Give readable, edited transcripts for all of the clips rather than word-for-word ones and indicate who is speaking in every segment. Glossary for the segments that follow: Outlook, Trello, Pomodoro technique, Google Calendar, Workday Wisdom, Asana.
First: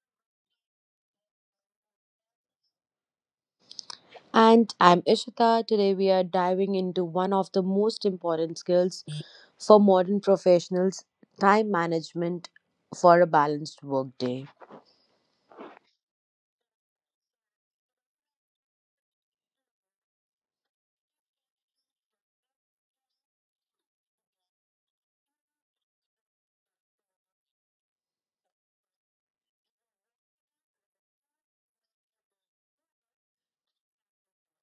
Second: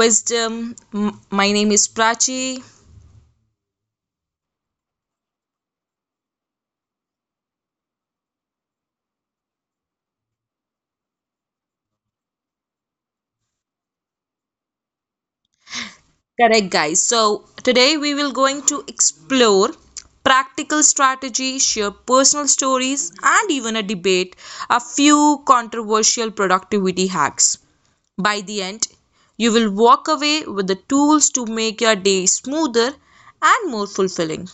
Speaker 1: Wisdom. My name is Prachi.
Speaker 2: And I'm Ishita. Today we are diving into one of the most important skills for modern professionals, time management for a balanced workday.
Speaker 1: Correct, guys. So, today we will going to explore practical strategy, share personal stories, and even a debate a few controversial productivity hacks. By the end, you will walk away with the tools to make your day smoother and more fulfilling.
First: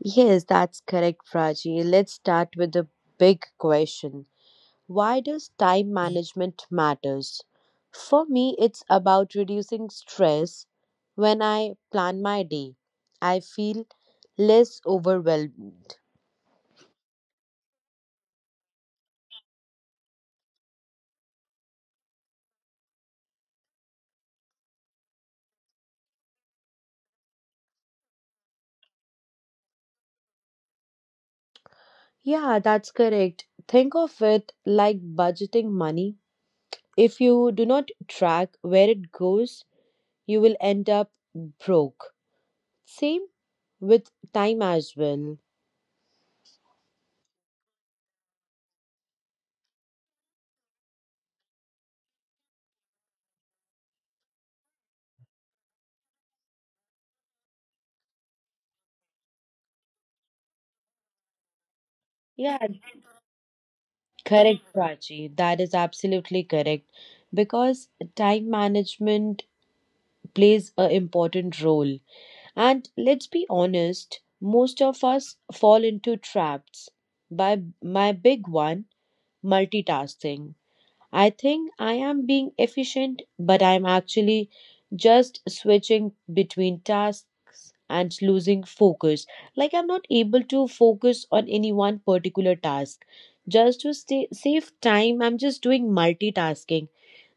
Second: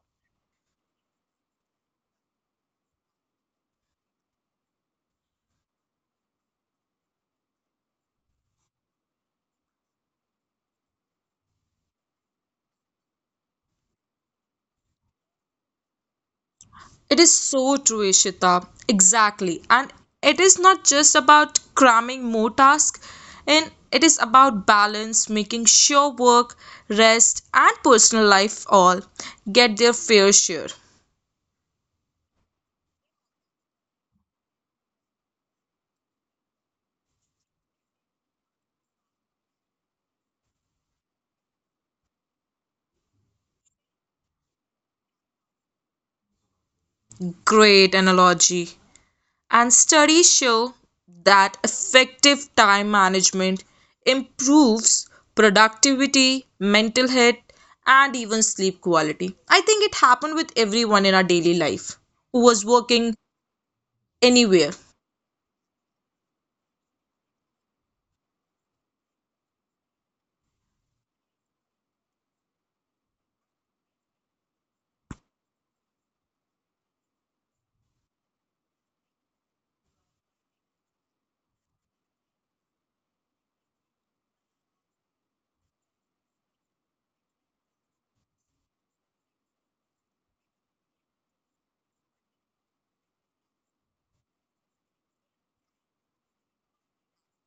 Speaker 2: Yes, that's correct, Prachi. Let's start with the big question: why does time management matters? For me, it's about reducing stress. When I plan my day, I feel less overwhelmed.
Speaker 1: It is so true, Ishita. Exactly. And it is not just about cramming more tasks, and it is about balance, making sure work, rest, and personal life all get their fair share.
Speaker 2: Yeah, that's correct. Think of it like budgeting money. If you do not track where it goes, you will end up broke. Same with time as well.
Speaker 1: Great analogy. And studies show that effective time management improves productivity, mental health, and even sleep quality. I think it happened with everyone in our daily life who was
Speaker 2: Yeah,
Speaker 1: working
Speaker 2: correct,
Speaker 1: anywhere.
Speaker 2: Prachi. That is absolutely correct. Because time management plays an important role. And let's be honest, most of us fall into traps. By my big one, multitasking. I think I am being efficient, but I'm actually just switching between tasks and losing focus. Like I'm not able to focus on any one particular task. Just to stay, save time, I'm just doing multitasking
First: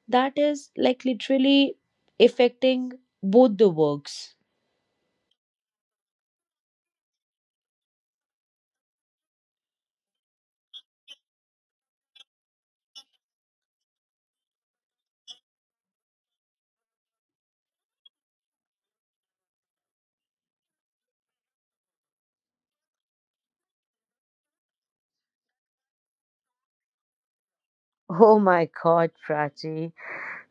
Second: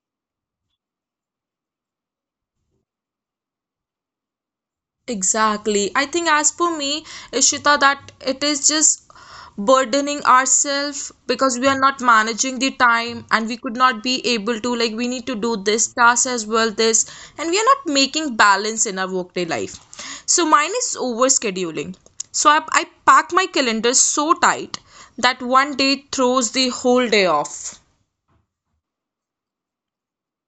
Speaker 2: that is like literally affecting both the works.
Speaker 1: Exactly. I think as for me, Ishita, that it is just burdening ourselves because we are not managing the time and we could not be able to, like, we need to do this task as well, this, and we are not making balance in our workday life. So mine is over scheduling. So I pack my calendar so tight that one day throws the whole day off.
Speaker 2: Oh my God, Prachi.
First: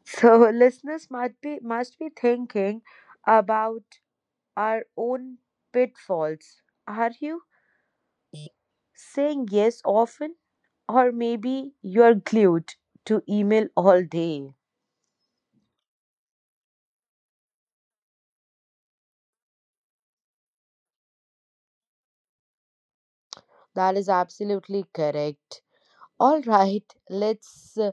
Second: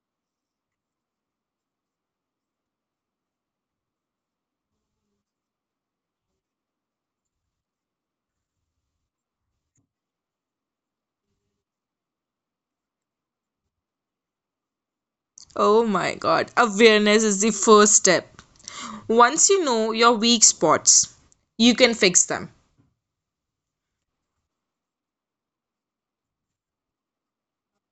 Speaker 2: So listeners must be thinking about our own pitfalls. Are you saying yes often, or maybe you're glued to email all day?
Speaker 1: Oh my God. Awareness is the first step. Once you know your weak spots, you can fix them.
Speaker 2: That is absolutely correct. All right, let's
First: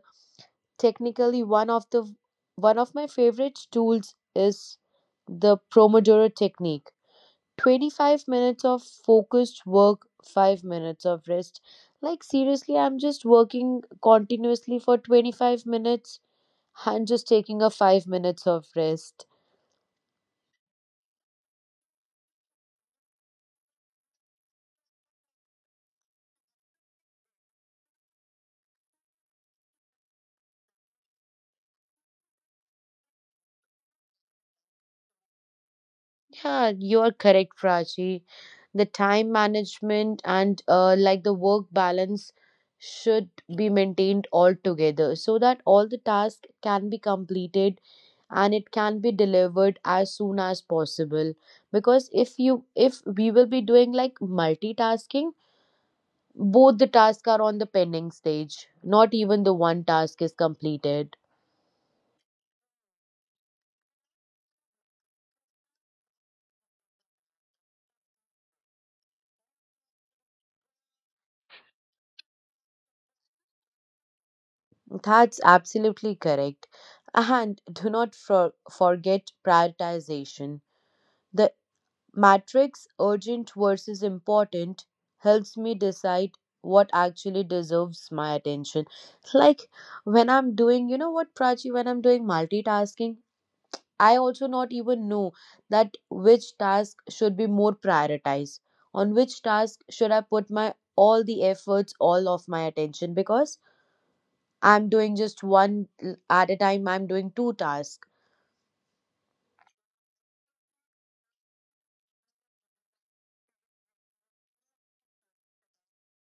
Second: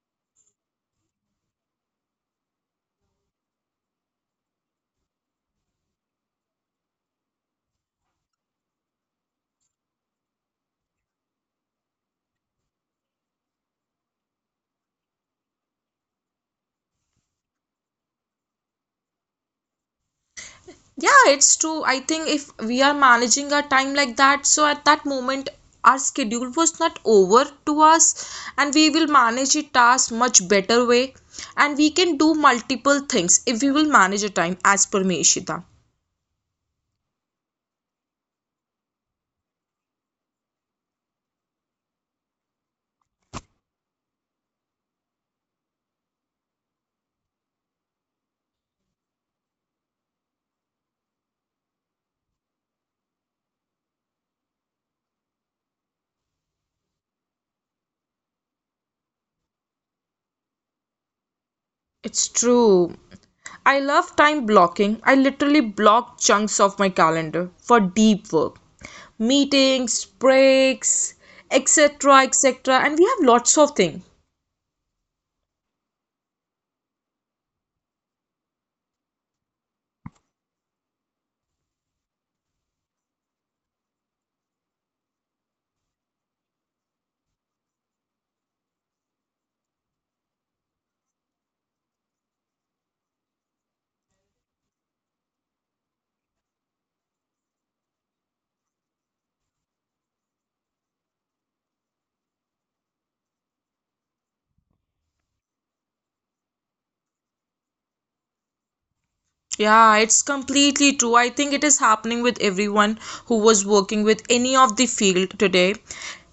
Speaker 2: technically one of my favorite tools is the Pomodoro technique. 25 minutes of focused work, 5 minutes of rest. Like seriously, I'm just working continuously for 25 minutes and just taking a 5 minutes of rest.
Speaker 1: Yeah, it's true. I think if we are managing our time like that, so at that moment, our schedule was not over to us, and we will manage a task much better way. And we can do multiple things if we will manage our time as per me, Ishita.
Speaker 2: Yeah, you are correct, Prachi. The time management and like the work balance should be maintained altogether so that all the tasks can be completed and it can be delivered as soon as possible. Because if we will be doing like multitasking, both the tasks are on the pending stage. Not even the one task is completed.
Speaker 1: It's true. I love time blocking. I literally block chunks of my calendar for deep work, meetings, breaks, etc., etc. And we have lots of things.
Speaker 2: That's absolutely correct. And do not forget prioritization. The matrix urgent versus important helps me decide what actually deserves my attention. Like when I'm doing, you know what, Prachi, when I'm doing multitasking, I also not even know that which task should be more prioritized. On which task should I put my all the efforts, all of my attention? Because I'm doing just at a time, I'm doing two tasks.
Speaker 1: Yeah, it's completely true. I think it is happening with everyone who was working with any of the field today.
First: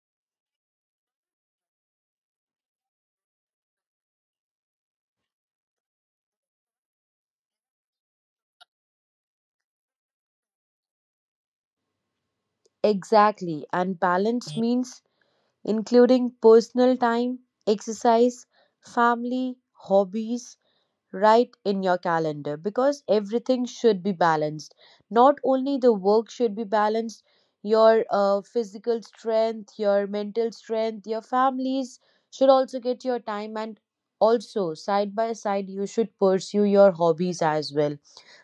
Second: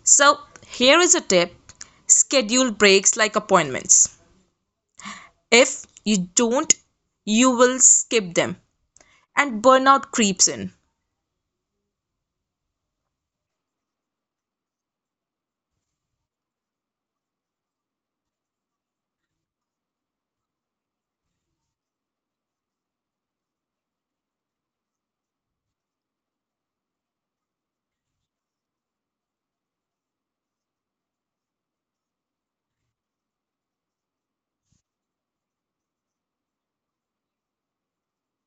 Speaker 1: So, here is a tip: schedule breaks like appointments. If you don't, you will skip them and burnout creeps in.
Speaker 2: Exactly. And balance means including personal time, exercise, family, hobbies, right in your calendar because everything should be balanced. Not only the work should be balanced, your physical strength, your mental strength, your families should also get your time and also side by side you should pursue your hobbies as well.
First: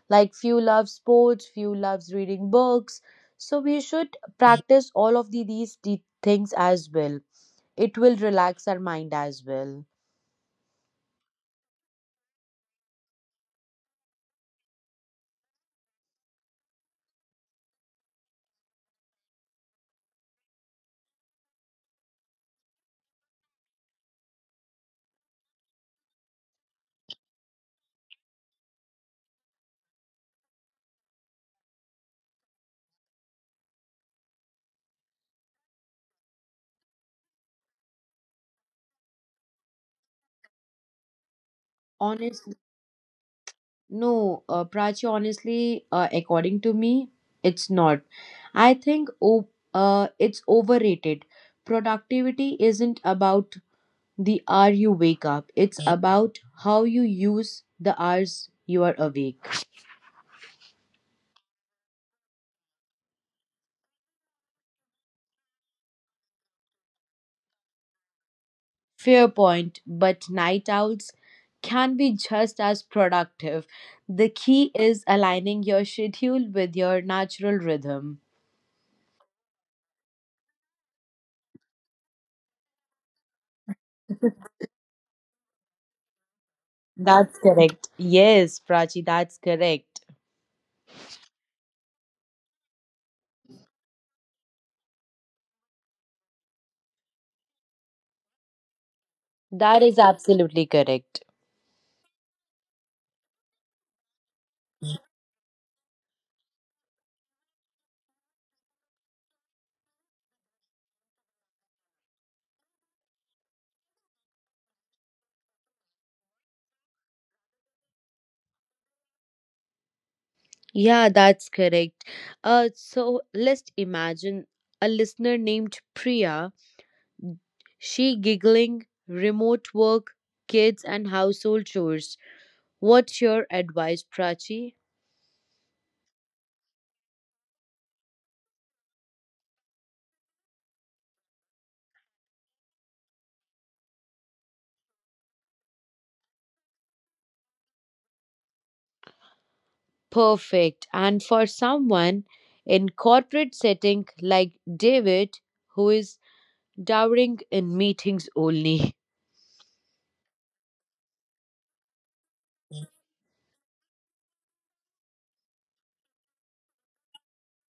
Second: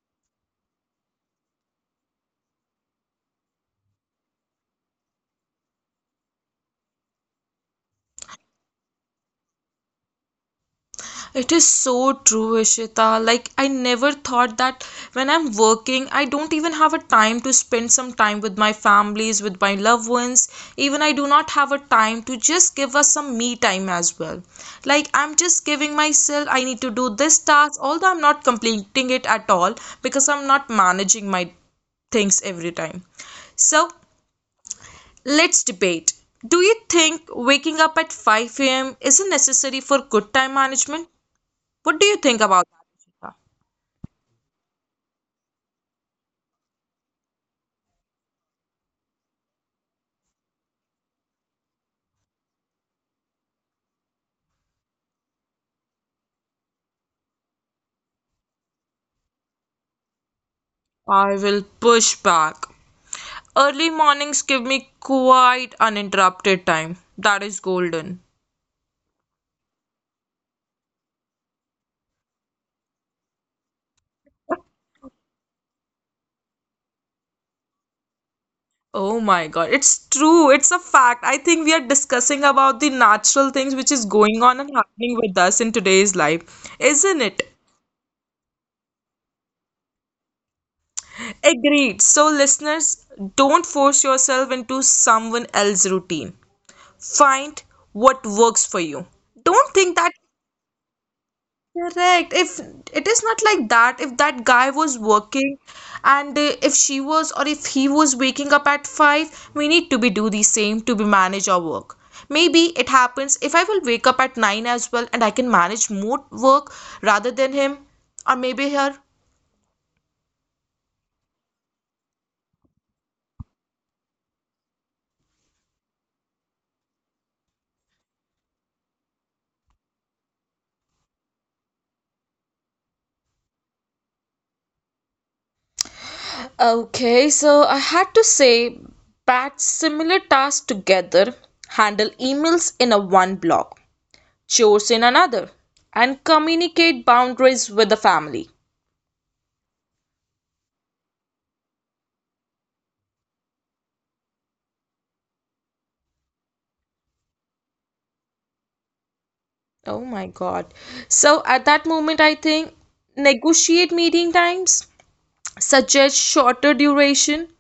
Speaker 2: Like few love sports, few loves reading books. So we should practice all of these things as well. It will relax our mind as well.
Speaker 1: It is so true, Ishita. Like, I never thought that when I'm working, I don't even have a time to spend some time with my families, with my loved ones. Even I do not have a time to just give us some me time as well. Like, I'm just giving myself, I need to do this task, although I'm not completing it at all because I'm not managing my things every time. So, let's debate. Do you think waking up at 5 a.m. isn't necessary for good time management? What do you think
Speaker 2: Honestly,
Speaker 1: about that, Ishita?
Speaker 2: no, Prachi, honestly, according to me, it's not. I think it's overrated. Productivity isn't about the hour you wake up, it's about how you use the hours you are awake.
Speaker 1: I will push back. Early mornings give me quite uninterrupted time. That is golden.
Speaker 2: Fair point, but night owls can be just as productive. The key is aligning your schedule with your natural rhythm.
Speaker 1: Oh my God, it's true. It's a fact. I think we are discussing about the natural things which is going on and happening with us in today's life, isn't
Speaker 2: That's
Speaker 1: it?
Speaker 2: correct. Yes, Prachi, that's correct.
Speaker 1: Agreed. So, listeners, don't force yourself into someone else's routine. Find what works for you. Don't
Speaker 2: That is
Speaker 1: think that.
Speaker 2: absolutely correct.
Speaker 1: Correct. If it is not like that, if that guy was working and if she was or if he was waking up at 5, we need to be do the same to be manage our work. Maybe it happens if I will wake up at 9 as well and I can manage more work rather than him or maybe her.
Speaker 2: Yeah, that's correct. So let's imagine a listener named Priya. She giggling, remote work, kids, and household chores. What's your advice, Prachi?
Speaker 1: Okay, so I had to say batch similar tasks together, handle emails in a one block, chores in another, and communicate boundaries with the family.
Speaker 2: Perfect. And for someone in corporate setting like David, who is dowering in meetings only.
Speaker 1: Oh my God. So at that moment, I think negotiate meeting times, suggest shorter duration,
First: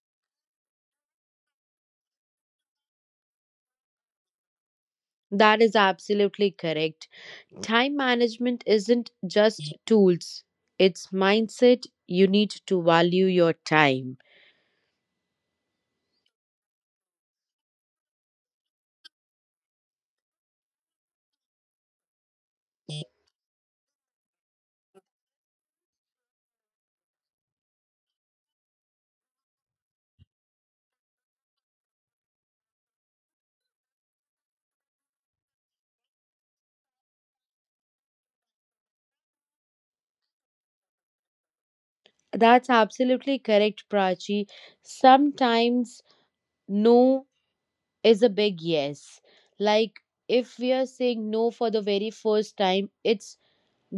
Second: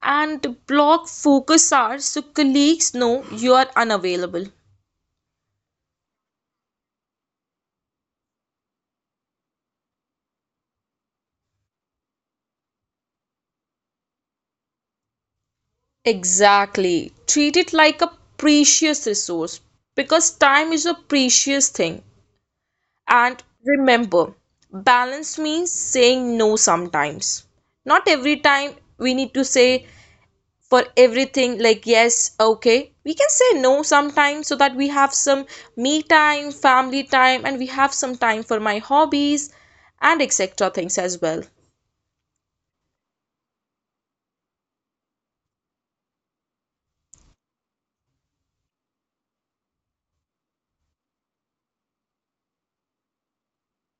Speaker 1: and block focus hours so colleagues know you are unavailable.
Speaker 2: That is absolutely correct. Time management isn't just tools, it's mindset. You need to value your time.
Speaker 1: Exactly. Treat it like a precious resource because time is a precious thing. And remember, balance means saying no sometimes. Not every time we need to say for everything like yes, okay, we can say no sometimes so that we have some me time, family time, and we have some time for my hobbies and etc things as well.
Speaker 2: That's absolutely correct, Prachi. Sometimes no is a big yes. Like if we are saying no for the very first time, it's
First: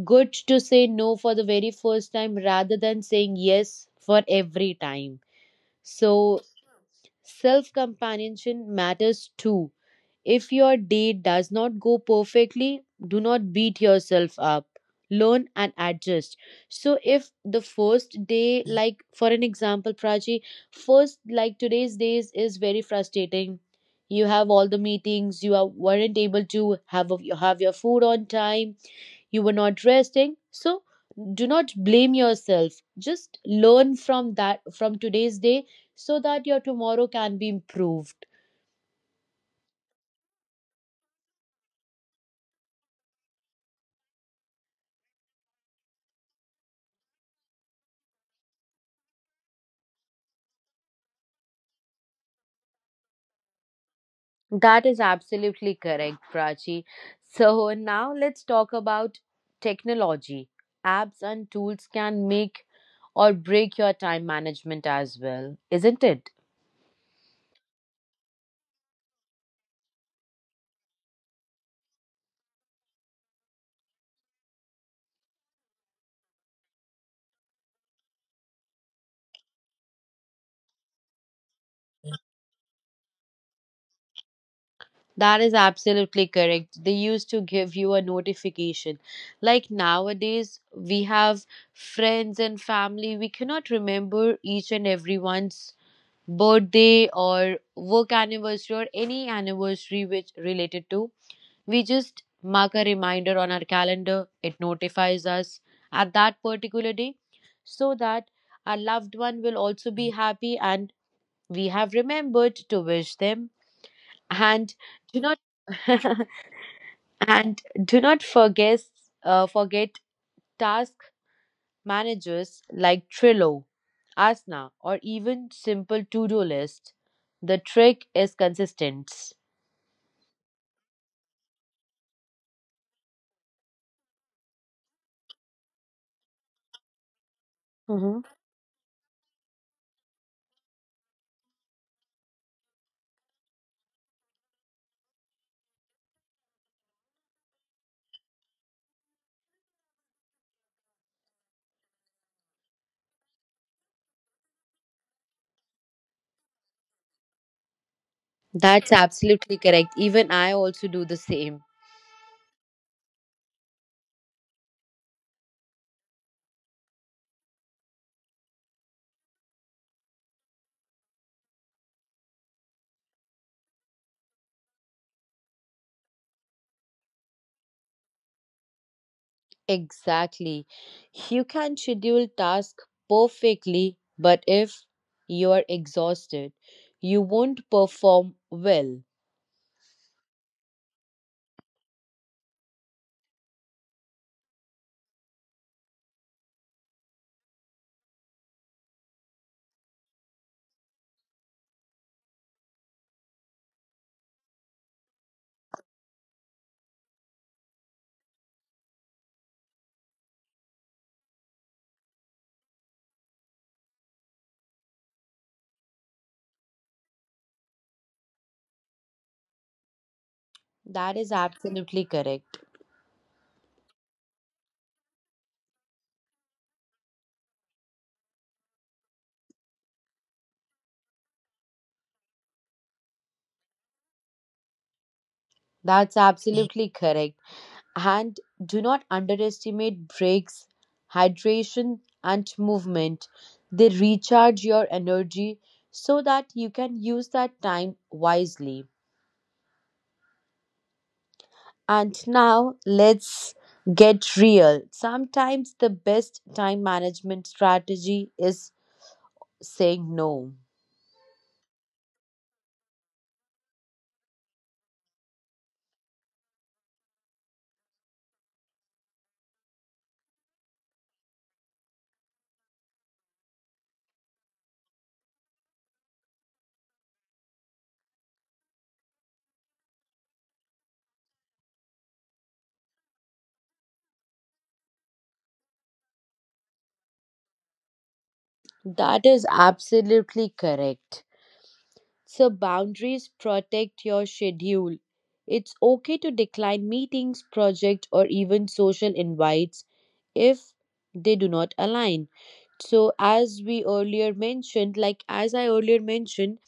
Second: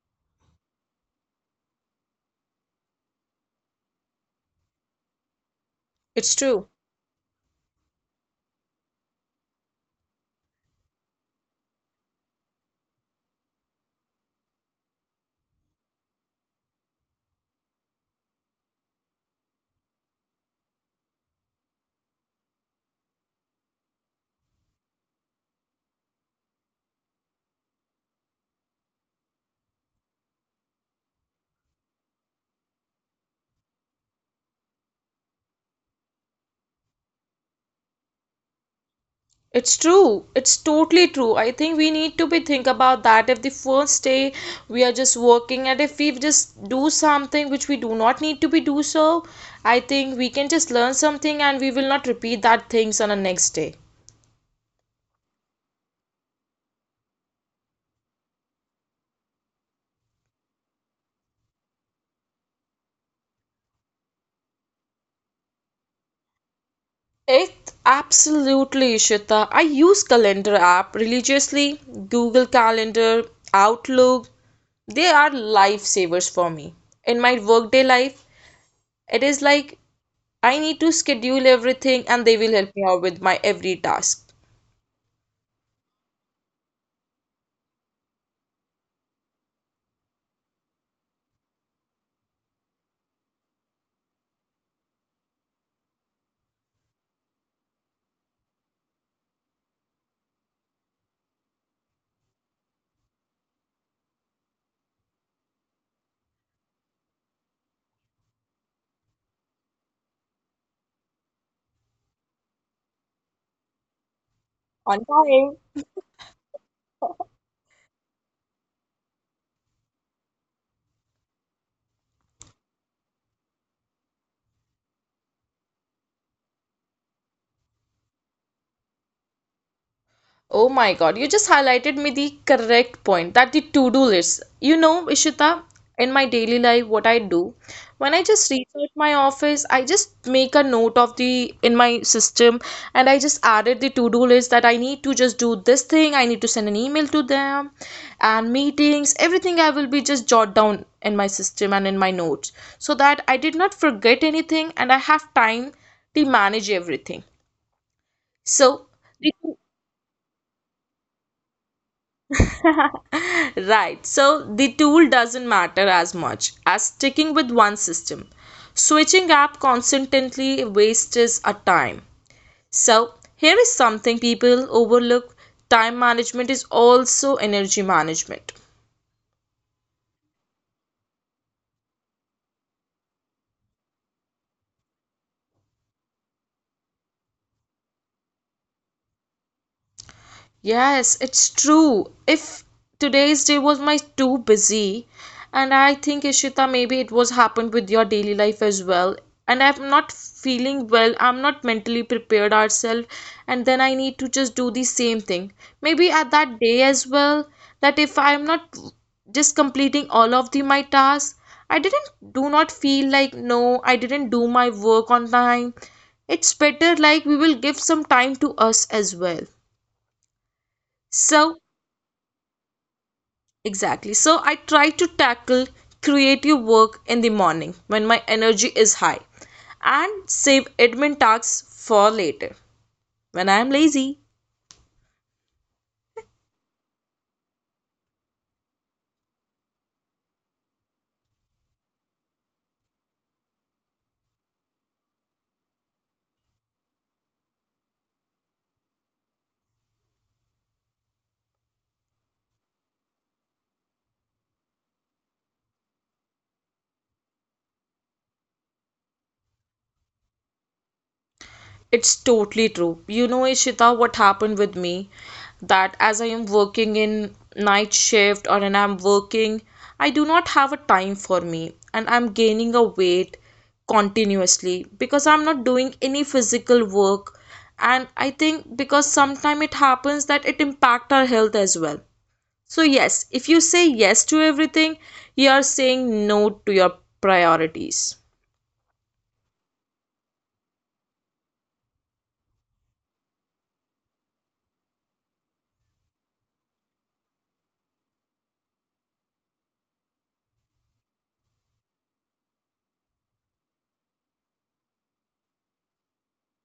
Speaker 2: good to say no for the very first time rather than saying yes for every time.
Speaker 1: It's
Speaker 2: So,
Speaker 1: true.
Speaker 2: self companionship matters too. If your day does not go perfectly, do not beat yourself up. Learn and adjust. So, if the first day, like for an example, Prachi, first, like today's days is very frustrating. You have all the meetings, weren't able to have your food on time, you were not resting, so do not blame yourself, just learn from that, from today's day, so that your tomorrow can be improved.
Speaker 1: It's totally true. I think we need to be think about that if the first day we are just working and if we just do something which we do not need to be do, so I think we can just learn something and we will not repeat that things on the next day.
Speaker 2: That is absolutely correct, Prachi. So now let's talk about technology. Apps and tools can make or break your time management as well, isn't it?
Speaker 1: It absolutely, Ishita. I use calendar app religiously, Google Calendar, Outlook. They are lifesavers for me. In my workday life, it is like I need to schedule everything and they will help me out with my every task.
Speaker 2: That is absolutely correct. They used to give you a notification. Like nowadays, we have friends and family. We cannot remember each and everyone's birthday or work anniversary or any anniversary which related to. We just mark a reminder on our calendar. It notifies us at that particular day so that our loved one will also be happy and we have remembered to wish them. And
Speaker 1: On.
Speaker 2: do not and do not forget task managers like Trello, Asana, or even simple to do list. The trick is consistency.
Speaker 1: Oh my God, you just highlighted me the correct point that the to-do list. You know, Ishita, in my daily life, what I do, when I
Speaker 2: Hmm.
Speaker 1: just reach out my office, I just make a note of the in my system and I just added the to-do list that I need to just do this thing, I need to send an email to them and meetings, everything I will be just jot down in my system and in my notes so that I did not forget anything and I have time to manage everything. So,
Speaker 2: That's
Speaker 1: the
Speaker 2: absolutely correct. Even I also do the same.
Speaker 1: right, so the tool doesn't matter as much as sticking with one system. Switching app constantly wastes our time. So, here is something people overlook: time management is also energy management.
Speaker 2: Exactly. You can schedule tasks perfectly, but if you are exhausted, you won't perform well.
Speaker 1: Yes, it's true. If today's day was my too busy, and I think Ishita, maybe it was happened with your daily life as well. And I'm not feeling well, I'm not mentally prepared ourselves, and then I need to just do the same thing. Maybe at that day as well, that if I'm not just completing all of the my tasks, I didn't do not feel like no, I didn't do my work on time. It's better like we will give some time to us as well.
Speaker 2: That is
Speaker 1: So
Speaker 2: absolutely correct.
Speaker 1: exactly. So I try to tackle creative work in the morning when my energy is high and save admin tasks for later when I am lazy.
Speaker 2: That's absolutely correct. And do not underestimate breaks, hydration, and movement. They recharge your energy so that you can use that time wisely. And now let's get real. Sometimes the best time management strategy is saying no.
Speaker 1: It's totally true. You know, Ishita, what happened with me that as I am working in night shift or and I'm working, I do not have a time for me and I'm gaining a weight continuously because I'm not doing any physical work and I think because sometimes it happens that it impact our health as well. So yes, if you say yes to everything, you are saying no to your priorities,
Speaker 2: That is absolutely correct. So, boundaries protect your schedule. It's okay to decline meetings, projects, or even social invites if they do not align. So, as we earlier mentioned, like as I earlier mentioned,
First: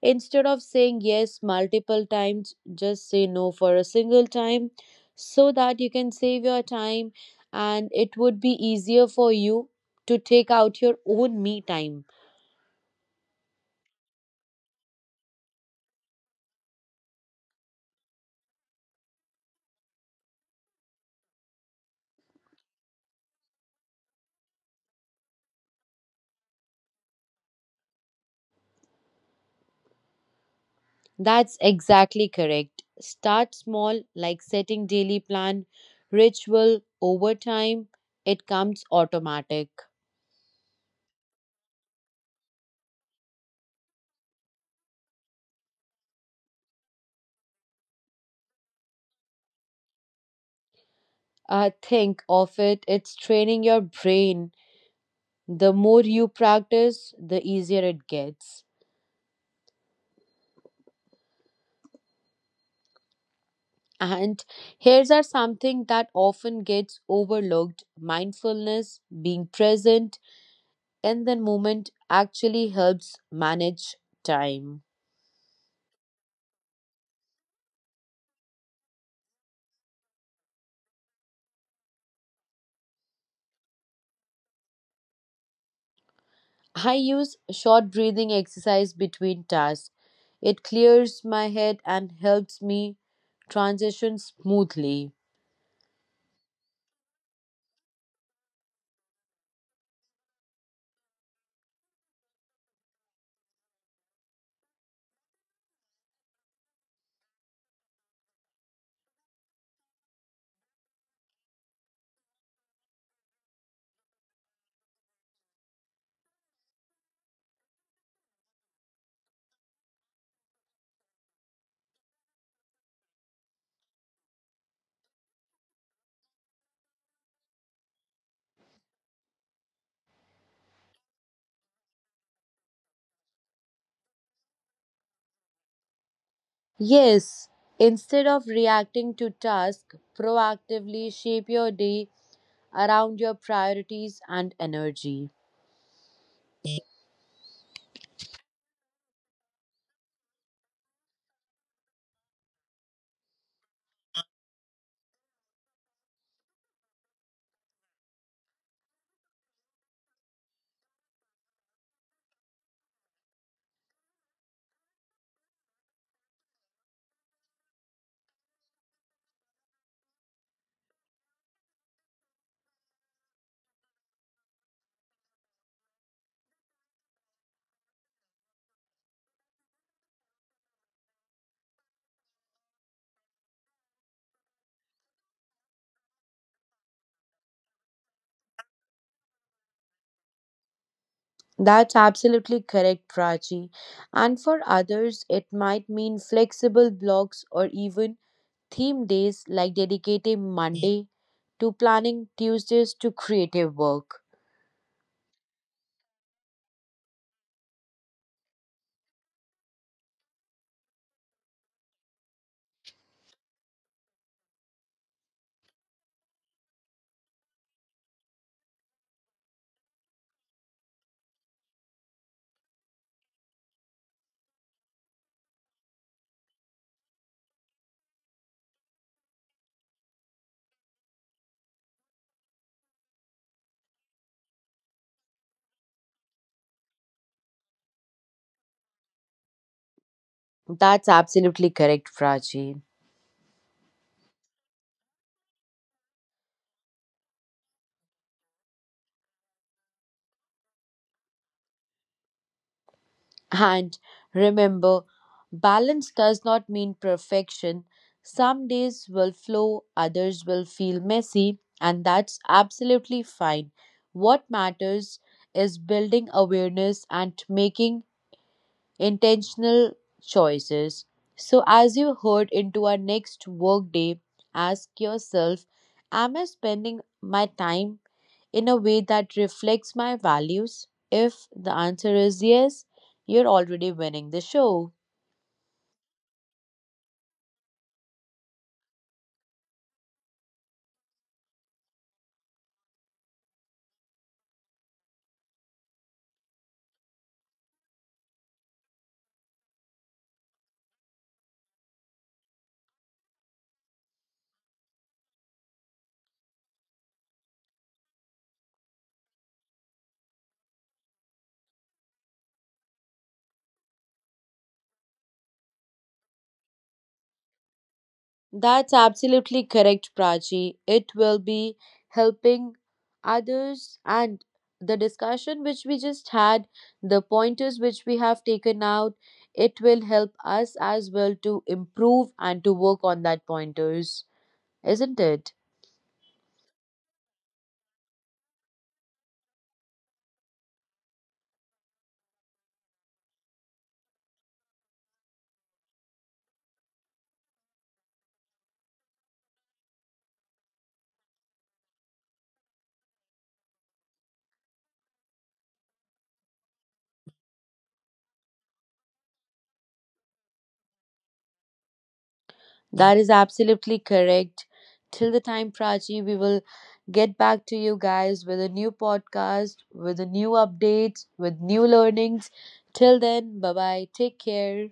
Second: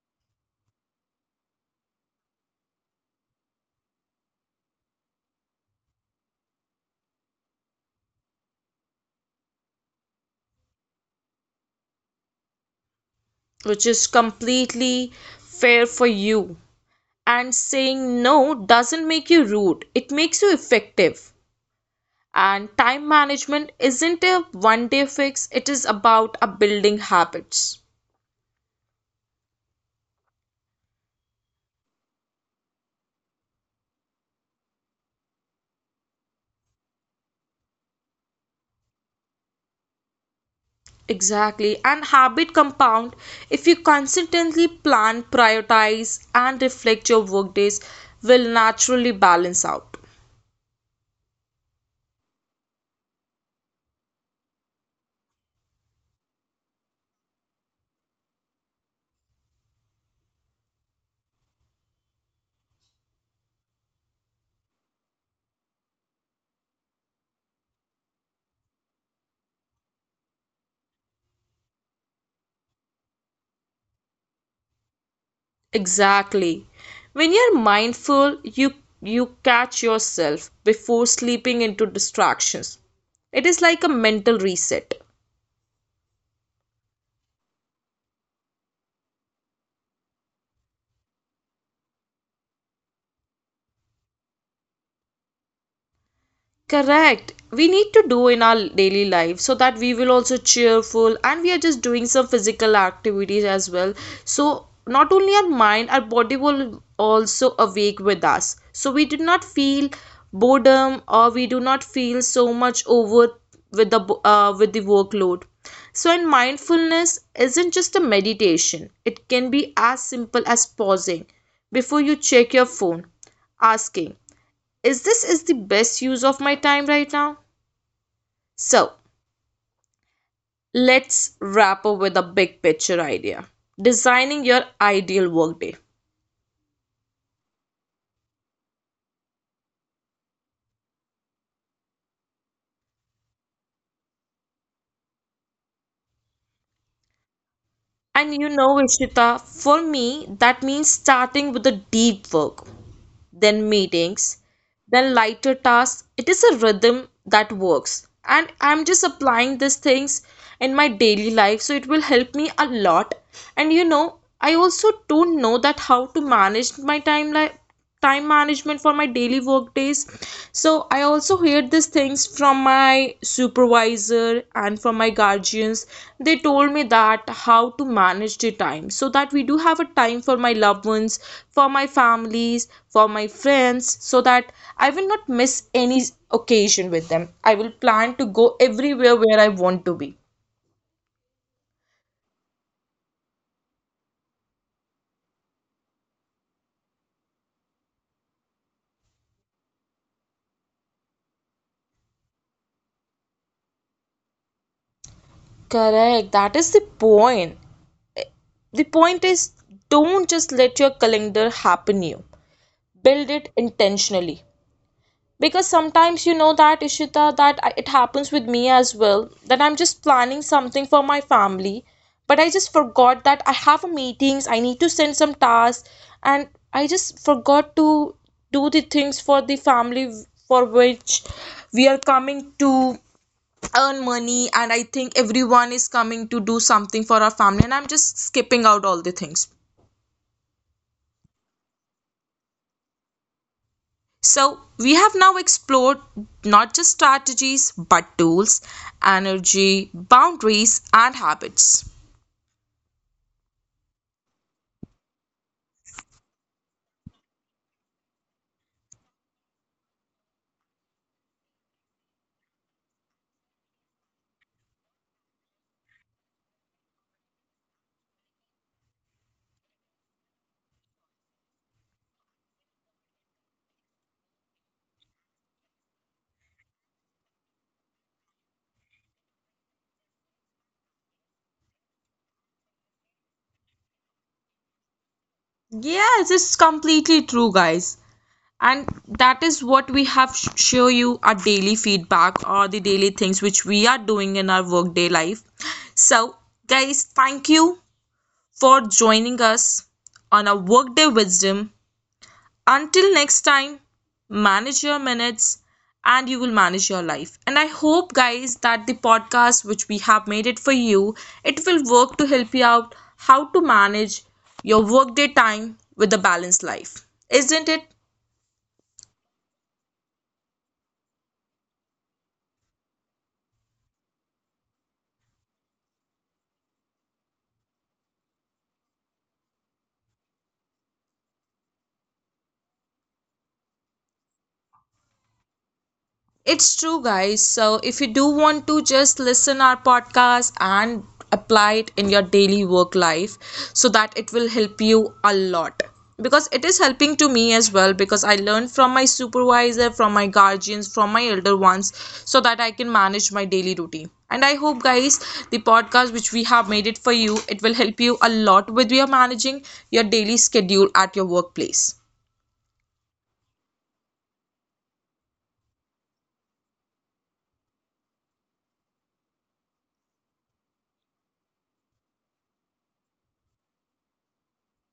Speaker 2: instead of saying yes multiple times, just say no for a single time so that you can save your time and it would be easier for you to take out your own me time.
Speaker 1: which is completely fair for you. And saying no doesn't make you rude, it makes you effective. And time management isn't a one day fix, it is about a building habits.
Speaker 2: That's exactly correct. Start small, like setting daily plan, ritual. Over time, it comes automatic.
Speaker 1: Exactly. And habit compound if you consistently plan, prioritize, and reflect your workdays, will naturally balance out.
Speaker 2: Think of it, it's training your brain. The more you practice, the easier it gets. And here's are something that often gets overlooked: mindfulness, being present in the moment actually helps manage time.
Speaker 1: Exactly. When you're mindful, you catch yourself before sleeping into distractions. It is like a mental reset.
Speaker 2: I use short breathing exercise between tasks. It clears my head and helps me transition smoothly.
Speaker 1: Correct. We need to do in our daily life so that we will also cheerful and we are just doing some physical activities as well. So not only our mind, our body will also awake with us. So we do not feel boredom or we do not feel so much over with the with the workload. So in mindfulness isn't just a meditation. It can be as simple as pausing before you check your phone, asking, is this is the best use of my time right now? So let's wrap up with a big picture idea: designing your ideal workday.
Speaker 2: Yes, instead of reacting to tasks, proactively shape your day around your priorities and energy.
Speaker 1: And you know, Ishita, for me that means starting with the deep work, then meetings, then lighter tasks. It is a rhythm that works. And I'm just applying these things in my daily life, so it will help me a lot. And you know, I also don't know that how to manage my time, like time management for my daily work days. So I also heard these things from my supervisor and from my guardians. They told me that how to manage the time so that we do have a time for my loved ones, for my families, for my friends, so that I will not miss any occasion with them. I will plan to go everywhere where I want to be.
Speaker 2: That's absolutely correct, Prachi. And for others, it might mean flexible blocks or even theme days like dedicating Monday to planning, Tuesdays to creative work.
Speaker 1: Correct. That is the point. The point is, don't just let your calendar happen you. Build it intentionally. Because sometimes you know that, Ishita, that it happens with me as well that I'm just planning something for my family but I just forgot that I have meetings, I need to send some tasks, and I just forgot to do the things for the family for which we are coming to earn money, and I think everyone is coming to do something for our family and I'm just skipping out all the things.
Speaker 2: That's absolutely correct, Prachi.
Speaker 1: So, we have now explored not just strategies but tools, energy, boundaries, and habits.
Speaker 2: And remember, balance does not mean perfection. Some days will flow, others will feel messy, and that's absolutely fine. What matters is building awareness and making intentional choices. So, as you head into our next workday, ask yourself: am I spending my time in a way that reflects my values? If the answer is yes, you're already winning the show.
Speaker 1: Yes, it's completely true, guys. And that is what we have show you our daily feedback or the daily things which we are doing in our workday life. So, guys, thank you for joining us on our Workday Wisdom. Until next time, manage your minutes and you will manage your life. And I hope, guys, that the podcast which we have made it for you, it will work to help you out how to manage your workday time with a balanced life. Isn't it?
Speaker 2: That's absolutely correct, Prachi. It will be helping others, and the discussion which we just had, the pointers which we have taken out, it will help us as well to improve and to work on that pointers, isn't it?
Speaker 1: It's true, guys. So if you do want to just listen our podcast and apply it in your daily work life so that it will help you a lot, because it is helping to me as well, because I learned from my supervisor, from my guardians, from my elder ones so that I can manage my daily routine. And I hope, guys, the podcast which we have made it for you, it will help you a lot with your managing your daily schedule at your workplace.
Speaker 2: That is absolutely correct. Till the time, Prachi, we will get back to you guys with a new podcast, with a new updates, with new learnings. Till then, bye bye. Take care.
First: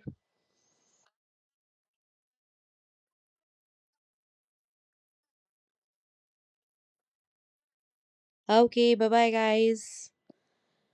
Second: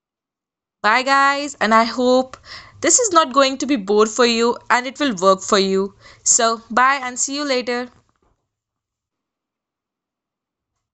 Speaker 1: Bye, guys, and I hope this is not going to be bored for you and it will work for you. So, bye and see you later.
Speaker 2: Okay, bye bye, guys.